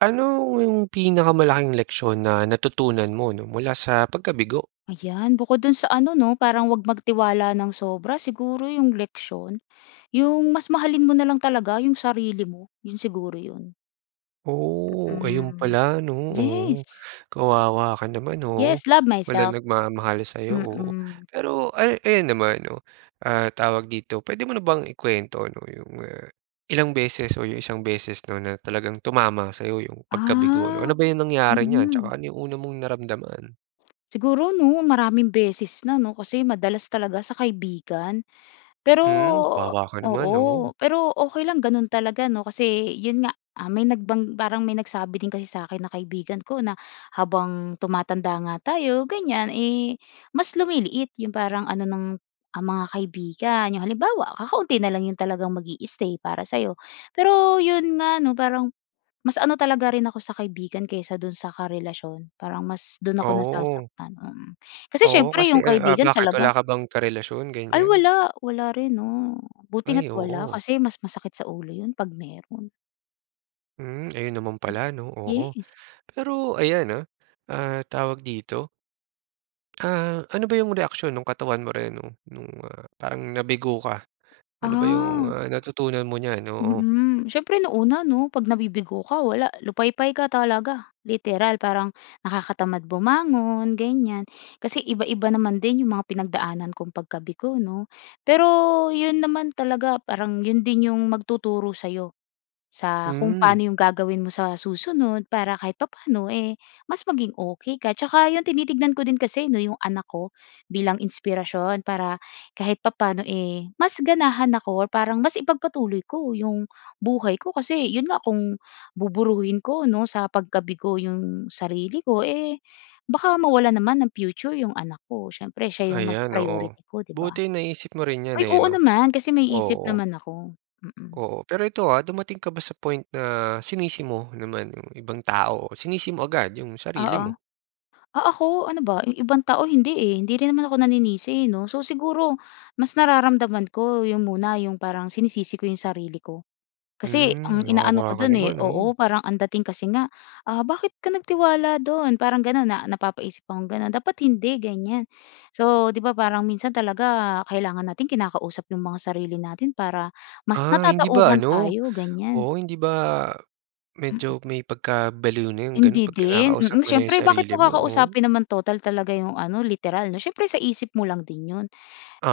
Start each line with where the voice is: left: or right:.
right: Ano ‘yong pinakamalaking leksyon na natutunan mo ‘no, mula sa pagkabigo?
left: Ayan, bukod do’n sa ano ‘no, parang huwag magtiwala nang sobra. Siguro ‘yong leksiyon, ‘yong mas mahalin mo na lang talaga ‘yong sarili mo, ‘yon siguro ‘yon.
right: Oo, ayon
left: Mm,
right: pala ‘no. Oo.
left: yes.
right: Kawawa ka naman, oo.
left: Yes, love myself.
right: Walang nagmamahal sa’yo, oo.
left: Mm.
right: Pero ay ayan naman 'no, ah, tawag dito, puwede mo na bang i-kwento 'no, 'yong, ah, ilang beses o 'yong isang beses ‘no, na talagang tumama sa'yo ‘yong pagkabigo, ano?
left: Ah,
right: Ano ba 'yong nangyari niyan, tsaka
left: mm.
right: ano 'yong una mong naramdaman?
left: Siguro ‘no, maraming beses na ‘no, kasi madalas talaga sa kaibigan. Pero
right: Hmm. Kawawa ka naman,
left: oo,
right: oo.
left: pero okey lang gano’n talaga ‘no, kasi ‘yon nga, ah, may nagbang parang may nagsabi din kasi sa akin na kaibigan ko na habang tumatanda nga tayo ganiyan, eh, mas lumiliit ‘yong parang ano ng, ah, mga kaibigan. ‘Yong halimbawa, kakaunti na lang ‘yong talagang mag-i-stay para sa’yo. Pero ‘yon nga 'no, parang mas ano talaga rin ako sa kaibigan kaysa do’n sa karelasyon, parang mas do’n ako
right: Oo.
left: nasasaktan, mm. Kasi
right: Oo
left: siyempre,
right: kasi,
left: ‘yong
right: eh, ah,
left: kaibigan
right: bakit
left: talaga
right: wala ka bang karelasyon,
left: ay
right: ganiyan?
left: wala, wala rin 'no. Buti
right: Ay,
left: nga’t wala,
right: oo.
left: kasi mas masakit sa ulo ‘yon ‘pag meron.
right: Hmm, ayun naman
left: Hmm.
right: pala, 'no? Oo,
left: Yes.
right: pero ayan, ah, ah, tawag dito? Ah, ano ba 'yong reaksiyon nung katawan mo rin no, nung, ah, parang nabigo ka? Ano ba 'yong,
left: Ah.
right: ah, natutunan mo niyan? Oo.
left: Mm, siyempre, nung una, 'no? 'Pag nabibigo ka wala, lupaypay ka talaga, literal, parang nakakatamad bumangon, ganyan. Kasi iba-iba naman din 'yong mga pinagdaanan kong pagkabigo, 'no? Pero 'yon naman talaga parang 'yon din 'yong magtuturo sa'yo sa kung
right: Hmm.
left: paano 'yong gagawin mo sa susunod para kahit papaano, eh, mas maging okey ka. Tsaka, yun tinitignan ko din kasi, 'no, 'yong anak ko bilang inspirasyon para kahit papaano, eh, mas ganahan ako or parang mas ipagpatuloy ko 'yong buhay ko. Kasi 'yon nga kung buburuhin ko, 'no, sa pagkabigo 'yong sarili ko, eh, baka mawalan naman ng future 'yong anak ko. Siyempre siya 'yong mas
right: Ayan, oo.
left: priority ko, 'di ba?
right: Buti naisip mo rin 'yan,
left: Ay,
right: eh,
left: oo
right: 'no?
left: naman, kasi may isip
right: Oo.
left: naman ako. Mm.
right: Oo. Pero ito, ah, dumating ka ba sa point na sinisi mo naman yung ibang tao o sinisi mo agad yung sarili
left: Oo.
right: mo?
left: Ah ako, ano ba? 'Yong ibang tao hindi, eh. Hindi rin naman ako naninisi, 'no? So, siguro mas nararamdaman ko 'yong muna 'yong parang sinisisi ko 'yong sarili ko. Kasi
right: Mm,
left: ang inaano ko
right: kawawa ka
left: do'n, eh
right: naman, oh.
left: oo, parang ang dating kasi nga, ah, "Bakit ka nagtiwala do'n?" Parang gano'n, na napapaisip akong gano'n. "Dapat hindi," ganyan. So, 'di ba, parang minsan talaga kailangan nating kinakausap 'yong mga sarili natin para mas
right: Ah, hindi ba,
left: natatauhan
right: ano?
left: tayo, ganyan.
right: Oo, hindi ba
left: Mm.
right: medyo may pagkabaliw na 'yong gano'n
left: Hindi
right: 'pag
left: din,
right: kinakausap
left: mm.
right: mo na 'yong
left: Siyempre, bakit
right: sarili
left: mo
right: mo? Oh.
left: kakausapin naman total talaga 'yong ano literal, 'no? Siyempre sa isip mo lang din 'yon.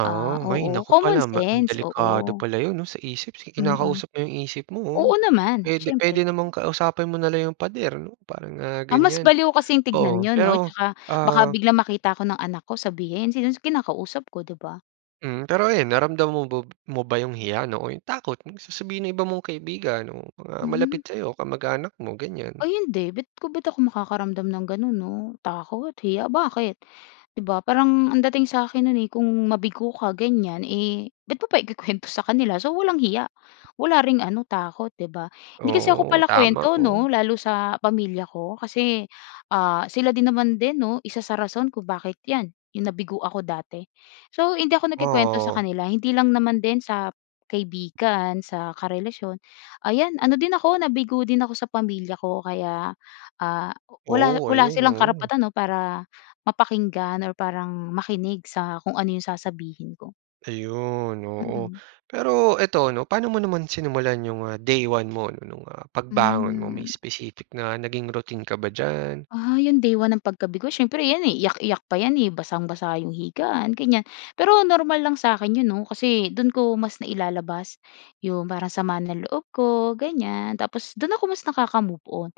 left: Ah,
right: hay
left: oo,
right: naku
left: common
right: pala ma
left: sense.
right: delikado
left: Oo.
right: pala 'yon, 'no, sa isip si
left: Mm.
right: kinakausap mo 'yong isip mo, oh.
left: Oo, naman,
right: Puwede puwede
left: siyempre.
right: namang kausapin mo na lang 'yong pader, 'no, parang, ah,
left: Ah, mas
right: ganyan,
left: baliw kasing tignan
right: oo.
left: yun, 'no?
right: Pero,
left: Tsaka baka
right: ah
left: biglang makita ako ng anak ko sabihin, sino kinakausap ko, 'di ba?
right: Hmm, pero ayun, naramdaman mo b mo ba yung hiya ‘no, o yung takot sa sasabihin ng iba mong kaibigan, o mga
left: Mhm.
right: malapit sa‘yo, kamag-anak mo ganiyan?
left: Ay hindi. Bit ko ba't ako makakaramdam ng gano'n, 'no? Takot? Hiya? Bakit? ‘Di ba? Parang ang dating sa akin no'n eh kung mabigo ka ganiyan, eh ba't mo pa ikukuwento sa kanila? So, walang hiya. Wala ring ano, takot, 'di ba? Hindi kasi ako
right: Oo, tama.
left: palakuwento
right: Oo.
left: 'no, lalo sa pamilya ko. Kasi, ah, sila din naman din 'no, 1 sa rason kung bakit 'yan, yung nabigo ako dati. So, hindi ako nagkukuwento sa
right: Oo.
left: kanila, hindi lang naman din sa kaibigan, sa karelasyon. Ayan, ano din ako, nabigo din ako sa pamilya ko kaya, ah, wala
right: Oo.
left: wala
right: Ayun,
left: silang
right: oo.
left: karapatan, ‘no, para mapakinggan or parang makinig sa kung ano yung sasabihin ko.
right: Ayun, oo.
left: Mm.
right: Pero ito, ano, paano mo naman sinimulan yung, ah, day 1 mo nung, ah, pagbangon mo? May
left: Hmm.
right: specific na naging routine ka ba diyan?
left: Ah, yung day 1 ng pagkabigo? Siyempre 'yan eh, iyak-iyak pa 'yan eh. Basang-basa yung higaan, ganiyan. Pero normal lang sa akin 'yon 'no, kasi do'n ko mas nailalabas yung parang sama ng loob ko, ganiyan. Tapos do'n ako mas nakaka-move-on.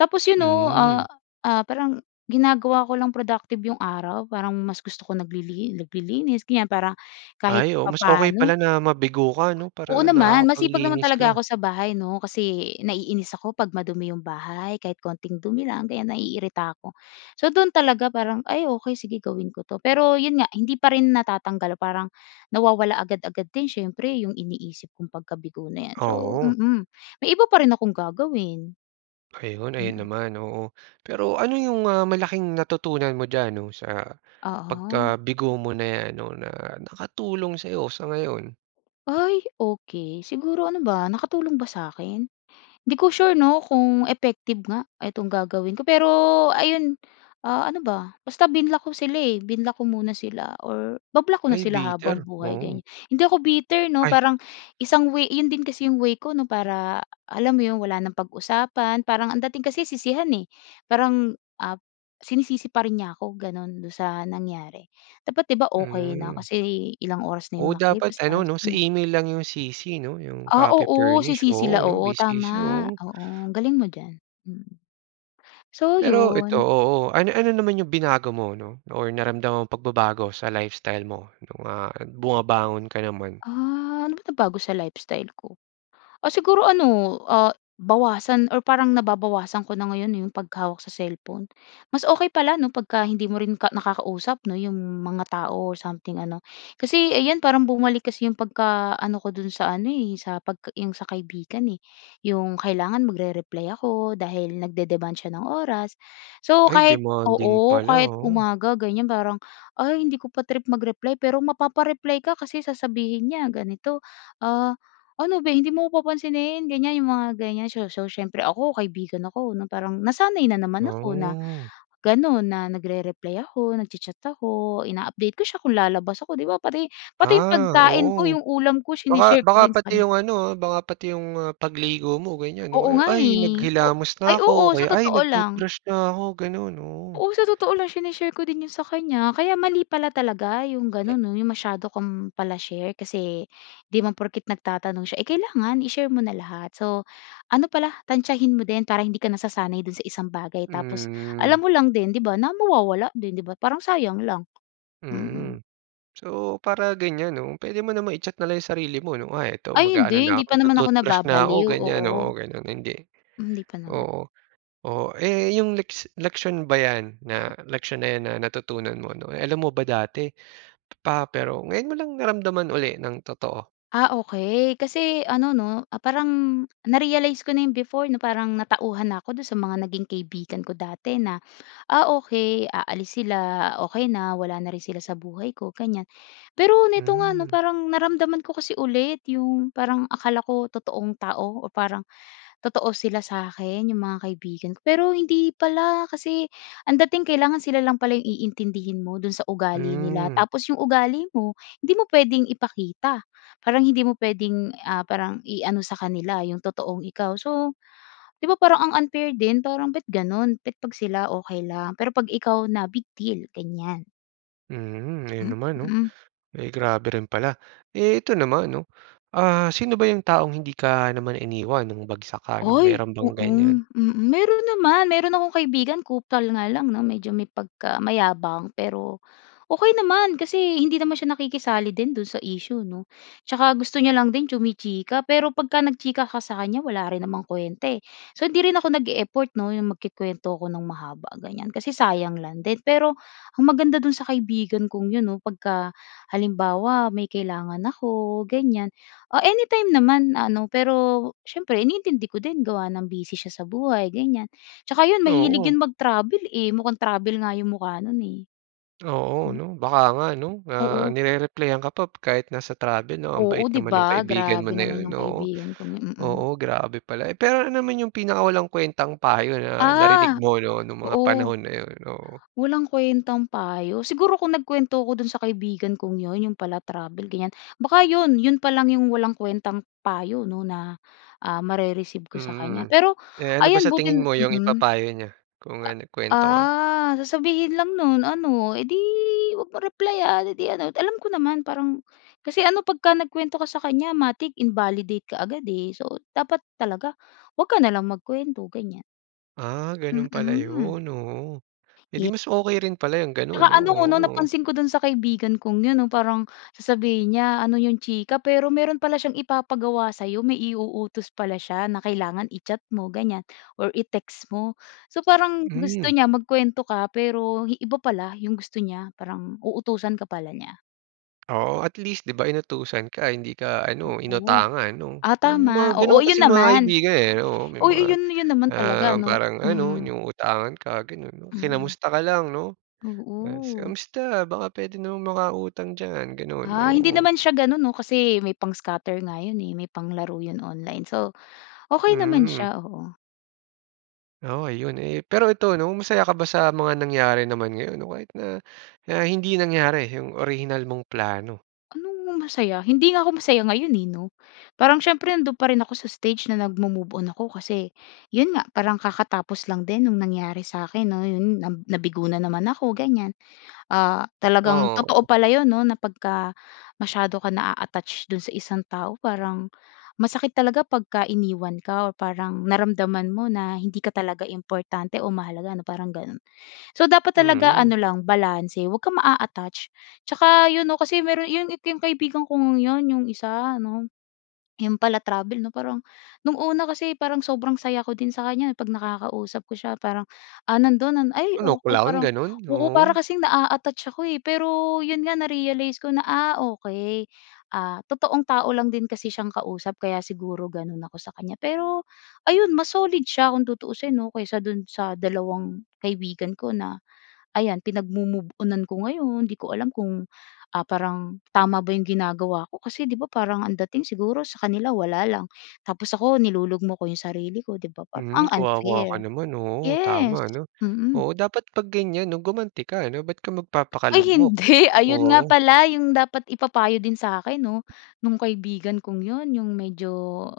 left: Tapos 'yon ‘no, ah,
right: Mm.
left: ah, parang ginagawa ko lang productive yung araw, parang mas gusto ko naglili naglilinis, ganiyan, para kahit
right: Ay, oo. Mas okey pala
left: papaano.
right: na mabigo ka, 'no, para
left: Oo, naman. Masipag naman
right: nakakapaglinis
left: talaga
right: ka.
left: ako sa bahay, 'no? Kasi naiinis ako ‘pag madumi yung bahay, kahit konting dumi lang, ganiyan, naiirita ako. So, do’n talaga parang, ay okey sige gawin ko 'to, pero yun nga, hindi pa rin natatanggal parang nawawala agad-agad din siyempre, yung iniisip kung pagkabigo na ‘yan. So,
right: Oo.
left: mm, may iba pa rin akong gagawin.
right: Ayun. Ayun
left: Mm.
right: naman, oo. Pero ano yung, ah, malaking natutunan mo diyan ‘no, sa
left: Oo.
right: pagkabigo mo na ‘yan ‘no, na nakatulong sa'yo sa ngayon?
left: Ay, okey. Siguro ano ba, nakatulong ba sa akin? Hindi ko sure 'no, kung effective nga itong gagawin ko, pero ayun. Ah, ano ba? Basta binlock ko sila eh, binlock ko muna sila or ba-block ko na
right: Ay,
left: sila habang
right: bitter,
left: buhay,
right: oo.
left: ganiya hindi ako bitter, 'no?
right: Ay.
left: Parang isang way 'yon din kasi yung way ko, 'no, para, alam mo 'yon, wala nang pag-usapan. Parang ang dating kasi sisihan eh. Parang, ah, sinisisi pa rin niya ako, gano'n, do'n sa nangyari. Dapat, 'di ba, okey na
right: Mm.
left: kasi ilang oras na yung
right: Oo, dapat
left: nakalipas,
right: ano,
left: ayos
right: ‘no? Sa
left: na.
right: email lang yung CC, ‘no? Yung
left: Ah,
right: copy
left: oo. Si
right: furnish.
left: CC
right: Oo,
left: la
right: no’,
left: oo,
right: busy siya
left: tama,
right: oh.
left: oo. Ang galing mo diyan, mm. So,
right: Pero ito,
left: yun.
right: oo. Ano-ano naman yung binago mo, ‘no? Or naramdamang pagbabago sa lifestyle mo nung, ah, bumabangon ka naman?
left: Ah, ano ba nabago sa lifestyle ko? Ah, siguro ano, ah, bawasan or parang nababawasan ko na ngayon eh, yung paghawak sa cellphone. Mas okey pala 'no, pagka hindi mo rin ka nakakausap 'no, yung mga tao o something ano. Kasi 'yan parang bumalik kasi yung pagkaano ko do'n sa ano eh, sa pagka yung sa kaibigan eh. Yung kailangan magre-reply ako dahil nagde-demand siya ng oras. So,
right: Ay,
left: kahit,
right: demanding
left: oo,
right: pala
left: kahit
right: ah.
left: umaga ganiyan parang, ay, hindi ko pa trip mag-reply pero mapapa-reply ka kasi sasabihin niya ganito, “Ah, ano beh, hindi mo ako papansinin?” Ganiyan, yung mga ganiyan. So so siyempre ako, kaibigan ako, na parang nasanay na naman ako na
right: Oh.
left: gano'n, na nagre-reply ako, nagcha-chat ako, ina-update ko siya kung lalabas ako. ‘Di ba pati pati yung
right: Ah,
left: pagkain ko,
right: oo.
left: yung ulam ko,
right: Baka
left: sine-share ko
right: baka
left: din sa
right: pati
left: kanya.
right: yung ano, ah, baka pati yung mga pagligo mo ganiyan
left: Oo
right: o kaya,
left: nga
right: “Ay,
left: eh. O
right: naghilamos
left: ay,
right: na ako,” o
left: oo, sa
right: kaya, “Ay,
left: totoo lang.
right: nag-toothbrush na ako.” Ganun, oo.
left: Oo, sa totoo lang shine-share ko din 'yon sa kanya, kaya mali pala talaga yung gano'n,
right: Yan.
left: 'no? Yung masyado kang pala-share kasi 'di naman porket nagtatanong siya eh kailangan i-share mo na lahat. So, ano pala, tantiyahin mo din para hindi ka nasasanay do'n sa isang bagay, tapos alam
right: Hmm.
left: mo lang din, 'di ba, na mawawala din, 'di ba? Parang sayang lang. Mm.
right: Mm. So, para ganiyan ‘no, puwede mo naman i-check nalang yung sarili mo, ‘no? Kunwari ito,
left: Ay
right: mag-aano
left: hindi.
right: na
left: Hindi
right: ako,
left: pa naman ako
right: magtu-toothbrush na ako,
left: nababaliw,
right: ganiyan. Oo,
left: oo.
right: gano'n, hindi
left: Hindi pa naman.
right: Oo, oo. Eh, yung leks leksiyon ba 'yan na,
left: Aha.
right: leksiyon na natutunan mo, ‘no, alam mo ba dati pa, pero ngayon mo lang naramdaman uli nang totoo?
left: Ah, okey. Kaso ano 'no, parang na-realize ko na yung before na parang natauhan na ako do'n sa mga naging kaibigan ko dati na, "Ah, okey, aalis sila. Ah, okey na wala na rin sila sa buhay ko," ganiyan. Pero nito nga, 'no,
right: Hmm.
left: parang naramdaman ko kasi ulit yung parang akala ko totoong tao o parang totoo sila sa akin, yung mga kaibigan, pero hindi pala kasi ang dating kailangan sila lang pala yung iintindihin mo do'n sa ugali nila.
right: Hmm.
left: Tapos yung ugali mo, hindi mo puwedeng ipakita. Parang hindi mo puwedeng, ah, parang iano sa kanila yung totoong ikaw. So, 'di ba, parang ang unfair din parang, ba’t gano'n? Ba’t 'pag sila, okey lang, pero 'pag ikaw na, big deal, ganiyan.
right: Mm, ayun naman 'no,
left: Mm.
right: eh, grabe rin pala. Eh, ito naman 'no, ah, sino ba yung taong hindi ka naman iniwan nung bagsak ka,
left: Ay,
right: meron
left: oo,
right: bang ganiyan?
left: mm, meron naman, meron akong kaibigan kupal nga lang 'no medyo may pagka mayabang, pero okey naman kasi hindi naman siya nakikisali din dun sa issue 'no, tsaka gusto niya lang din chumi-chika pero pagka nagchika ka sa kanya wala rin namang kwenta, eh. So, hindi rin ako nag-e-effort 'no yung magkukuwento ako ng mahaba ganiyan kasi sayang lang din, pero ang maganda dun sa kaibigan kong yun 'no pagka halimbawa may kailangan ako ganiyan, ah, anytime naman ano pero siyempre iniintindi ko din gawa ng busy siya sa buhay ganiyan, tsaka yun mahilig
right: Oo.
left: yun mag-travel, eh, mukhang travel nga yung mukha no'n eh.
right: Oo
left: Hmm.
right: 'no, baka nga 'no, ah,
left: Oo.
right: ni-re-replyan ka pa kahit nasa travel 'no, ang
left: Oo
right: bait
left: di
right: naman nung
left: ba,
right: kaibigan mo
left: grabe
right: na
left: naman
right: 'yon
left: yung
right: oo,
left: kaibigan kong 'yon mm.
right: oo grabe pala. Eh, pero ano naman yung pinakawalang kuwentang payo na narinig
left: Ah,
right: mo no nung mga
left: oo.
right: panahon na yun? Oo.
left: Walang kwentang payo, siguro kung nagkuwento ko dun sa kaibigan kong yun, yun pala travel ganiyan baka yun yun pa lang yung walang kwentang payo 'no na, ah, mare-receive ko sa kanya
right: Mm,
left: pero
right: eh, ano ba
left: ayan
right: sa
left: buti
right: tingin mo 'yung
left: mm,
right: ipapayo niya, kung ano
left: a
right: nagkuwento ka?
left: ah, sasabihin lang nun ano, "Eh, di 'wag mong replayan, eh di ano," alam ko naman parang kasi ano 'pagka nagkuwento ka sa kanya matic invalidate kaagad, eh, so dapat talaga 'wag ka na lang magkuwento ganiyan.
right: Ah, gano'n pala
left: Mm.
right: yun, oo, eh, di
left: Ye
right: mas okey rin pala yung gano'n
left: Tsaka
right: 'no,
left: ano 'no
right: oo.
left: napansin ko do'n sa kaibigan kong 'yon 'no parang sasabihin niya, "Ano yung chika?" Pero meron pala siyang ipapagawa sa'yo, may i-uutos pala siya na kailangan i-chat mo ganiyan or i-text mo. So parang gusto
right: Hmm.
left: niya magkuwento ka hi pero iba pala yung gusto niya, parang uutusan ka pala niya.
right: Oo at least, di ba, inutusan ka, hindi ka ano,
left: Oo.
right: inutangan 'no.
left: Ah,
right: May mga
left: tama. Oo,
right: ganun
left: yun
right: kasing mga
left: naman.
right: kaibigan, eh, oo. May
left: Oo,
right: mga,
left: yun yun naman talaga
right: ah,
left: ano.
right: parang ano,
left: Mm.
right: 'yung utangan ka, ganun.
left: Mm.
right: Kinamusta ka lang 'no, tas,
left: Oo.
right: "Kumusta? Baka puwede namang makautang diyan," ganun.
left: Ah, hindi
right: Oo.
left: naman siya ganun 'no, kasi may pang-scatter nga yun, eh, may panglaro yun online. So, okey naman
right: Mm.
left: siya. Oo.
right: Oo, ayun, eh. Pero ito ano, masaya ka ba sa mga nangyari naman ngayon? O kahit na na hindi nangyari yung orihinal mong plano.
left: Anong masaya? Hindi nga ako masaya ngayon, eh, 'no. Parang siyempre nandun pa rin ako sa stage na nagmo-move-on ako kasi yun nga, parang kakatapos lang din nung nangyari sa'kin 'no, yun na nabigo na naman ako, ganiyan. Ah, talagang totoo
right: Oo.
left: pala yun 'no, na pagka masyado ka naa-attach dun sa isang tao parang masakit talaga pagka iniwan ka o parang naramdaman mo na hindi ka talaga importante o mahalaga ano, parang ganun. So, dapat talaga
right: Mm.
left: ano lang, balanse. 'Wag kang maa-aattach. Tsaka yun 'no, kasi meron yun yung kaibigan kong yun, yung isa ano, 'yung pala-travel 'no. Parang nung una kasi parang sobrang saya ko din sa kanya 'pag nakakausap ko siya parang, ah, nandun ay
right: Ano,
left: oo,
right: clown
left: parang
right: ganun?
left: oo, para
right: Oo.
left: kasing naa-attach ako, eh. Pero yun nga na-realize ko na, ah, okey. Ah, totoong tao lang din kasi siyang kausap kaya siguro ganun ako sa kanya, pero ayun mas solid siya kung tutuusin 'no kaysa dun sa dalawang kaibigan ko na ayan, pinagmo-move-onan ko ngayon. Hindi ko alam kung, ah, parang tama ba yung ginagawa ko kasi di ba parang ang dating siguro sa kanila wala lang tapos ako nilulugmok ko yung sarili ko, di ba, parang
right: Mm.
left: ang
right: Kawawa ka
left: unfair.
right: naman, oo,
left: Yes.
right: tama 'no.
left: Mm.
right: Oo, dapat 'pag ganiyan 'no, gumanti ka 'no. Ba't ka
left: Ay
right: magpapakalugmok?
left: hindi. Ayun nga
right: Oo.
left: pala yung dapat ipapayo din sa'kin 'no, nung kaibigan kong yun. Yung medyo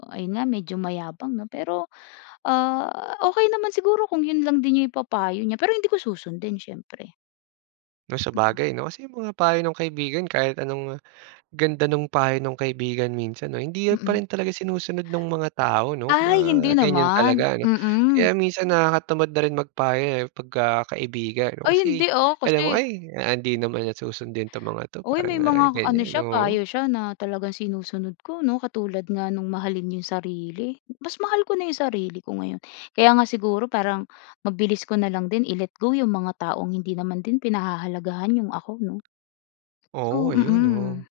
left: ayun nga, medyo mayabang 'no, pero, ah, okey naman siguro kung yun lang din yung ipapayo niya, pero hindi ko susundin siyempre.
right: 'No,
left: Mhm.
right: sabagay 'no, kasi 'yung mga payo ng kaibigan, kahit anong ganda nung payo ng kaibigan, minsan 'no, hindi pa
left: Mm.
right: rin talaga sinusunod ng mga tao 'no,
left: Ay,
right: mga
left: hindi
right: ganiyan
left: naman,
right: talaga ano.
left: mm.
right: Kaya minsan nakakatamad na rin magpayo, eh, pagka kaibigan,
left: Ay,
right: kasi
left: hindi, ah,
right: alam mo,
left: kasi
right: ay, ah, hindi naman susundin 'to ng mga 'to,
left: Uy, may
right: parang
left: mga ano
right: ganiyan,
left: siya,
right: oo.
left: payo siya na talagang sinusunod ko 'no, katulad nga no'ng mahalin 'yong sarili, mas mahal ko na 'yong sarili ko ngayon, kaya nga siguro parang mabilis ko na lang din i-let go 'yong mga taong hindi naman din pinahahalagahan 'yong ako 'no. So,
right: Oo, ayun,
left: mm,
right: oo.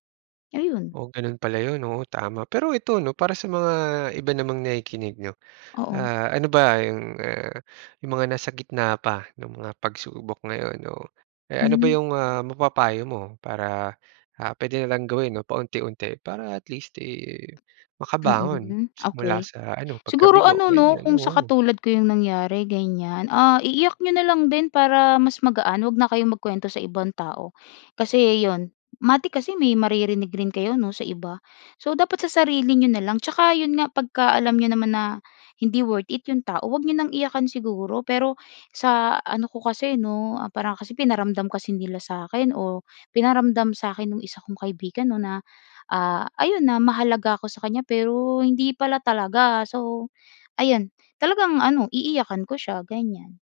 left: ayun.
right: Oh, gano'n pala 'yon, oo, tama. Pero ito 'no, para sa mga iba namang nakikinig 'no,
left: Oo.
right: ah, ano ba 'yong, ah, 'yong mga nasa gitna pa ng mga pagsubok ngayon, no? Eh, ano ba
left: Hmm.
right: 'yong ah, mapapayo mo para, ah, puwede na lang gawin 'no, paunti-unti para at least, eh, makabangon
left: Mm,
right: mula
left: okey.
right: sa ano,
left: Siguro
right: pagkabigo,
left: ano, 'no,
right: ganiyan?
left: kung sa
right: Oo.
left: katulad ko 'yong nangyari, ganiyan, ah, iiyak niyo na lang din para mas magaan, huwag na kayong magkuwento sa ibang tao kasi 'yon, matik kasi may maririnig rin kayo 'no sa iba, so dapat sa sarili niyo na lang. Tsaka 'yon nga, pagkaalam niyo naman na hindi worth it 'yong tao, huwag niyo nang iyakan siguro. Pero sa ano ko kasi 'no, ah, parang kasi pinaramdam kasi nila sa akin, o pinaramdam sa akin nung isa kong kaibigan 'no na, ah, ayun na, mahalaga ako sa kanya, pero hindi pala talaga. So ayun, talagang ano, iiyakan ko siya ganiyan.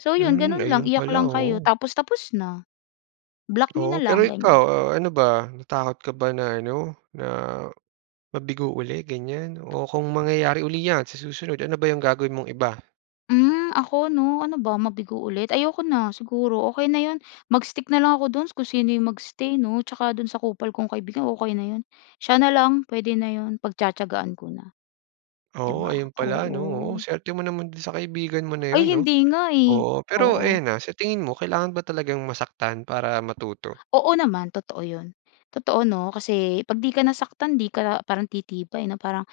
left: So 'yon,
right: Hmm,
left: gano'n lang,
right: ayun
left: iyak
right: pala
left: lang kayo
right: oo.
left: tapos, tapos na, block niyo na
right: Oo, pero
left: lang gano'n.
right: ikaw, ah, ano ba, natakot ka ba na, ano na, mabigo uli ganiyan, o kung mangyayari uli 'yan sa susunod, ano ba 'yung gagawin mong iba?
left: Hmm, ako ‘no, ano ba, mabigo ulit? Ayoko na, siguro, okey na ‘yon, mag-stick na lang ako do’n, kung sino ‘yong mag-stay 'no, tsaka do’n sa kupal kong kaibigan, okey na ‘yon. Siya na lang, puwede na ‘yon, pagtiyatiyagaan ko na, ‘di
right: Oo,
left: ba?
right: ayon pala, 'no, oo,
left: Oo.
right: suwerte mo naman do'n sa kaibigan mo na
left: Ay,
right: ‘yon, 'no?
left: hindi nga, eh.
right: Oo, pero
left: Oo.
right: ayan, ah, sa tingin mo, kailangan ba talagang masaktan para matuto?
left: Oo naman, totoo ‘yon. Totoo, ‘no, kasi, pag ‘di ka nasaktan, ‘di ka parang titibay, 'no? Parang,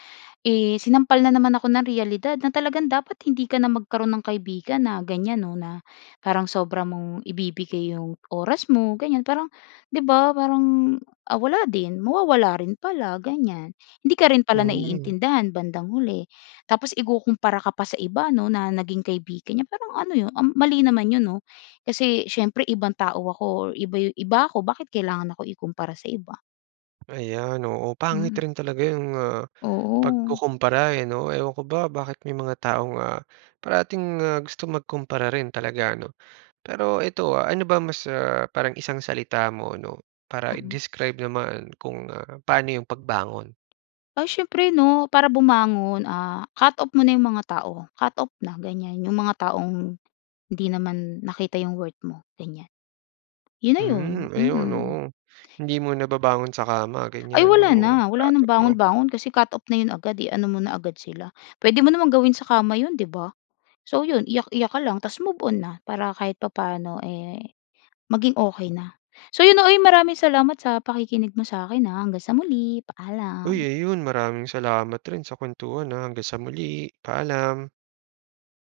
left: eh, sinampal na naman ako ng reyalidad na talagang dapat, hindi ka na magkaroon ng kaibigan na gan'yan, ‘no, na parang sobra mong ibibigay ‘yong oras mo, gan'yan, parang ‘di ba, parang, ah, wala din, mawawala rin pala, gan'yan. Hindi ka rin pala
right: Hmm.
left: naiintindihan bandang huli. Tapos, ikukumpara ka pa sa iba ‘no, na naging kaibigan niya, parang ano ‘yon, um, mali naman 'yon, ‘no. Kasi, siyempre, ibang tao ako or iba 'yu iba ako, bakit kailangan ako ikumpara sa iba.
right: Ayan, oo, pangit
left: Mm.
right: rin talaga ‘yong, ah,
left: Oo.
right: pagkukumpara, eh, 'no? Ewan ko ba, bakit may mga taong, ah, parating, ah, gustong magkumpara rin talaga, 'no? Pero ito, ah, ano ba mas, ah, parang isang salita mo ‘no, para
left: Mm.
right: i-describe naman kung, ah, paano ‘yong pagbangon?
left: Ay, siyempre ‘no, para bumangon, ah, cut off mo na 'yong mga tao, cut off na, ganyan. 'Yong mga taong, hindi naman nakita ‘yong worth mo, gan'yan, ‘yon na ‘yon.
right: Hmm, ayon,
left: Mm.
right: oo. Hindi muna babangon sa kama,
left: Ay,
right: gan'yan,
left: wala
right: oo,
left: na,
right: ah,
left: wala nang
right: totoo.
left: bangon-bangon kasi cut off na ‘yon agad, eh. I-ano mo na agad sila, puwede mo namang gawin sa kama ‘yon, ‘di ba? So, ‘yon, iyak-iyak ka lang, tapos move-on na, para kahit papaano, eh, maging okey na. So, ‘yon 'no, uy maraming salamat sa pakikinig mo sa akin, ah. Hanggang sa muli,
right: Uy,
left: paalam.
right: ayon, maraming salamat rin sa kwentuhan, ah, hanggang sa muli, paalam.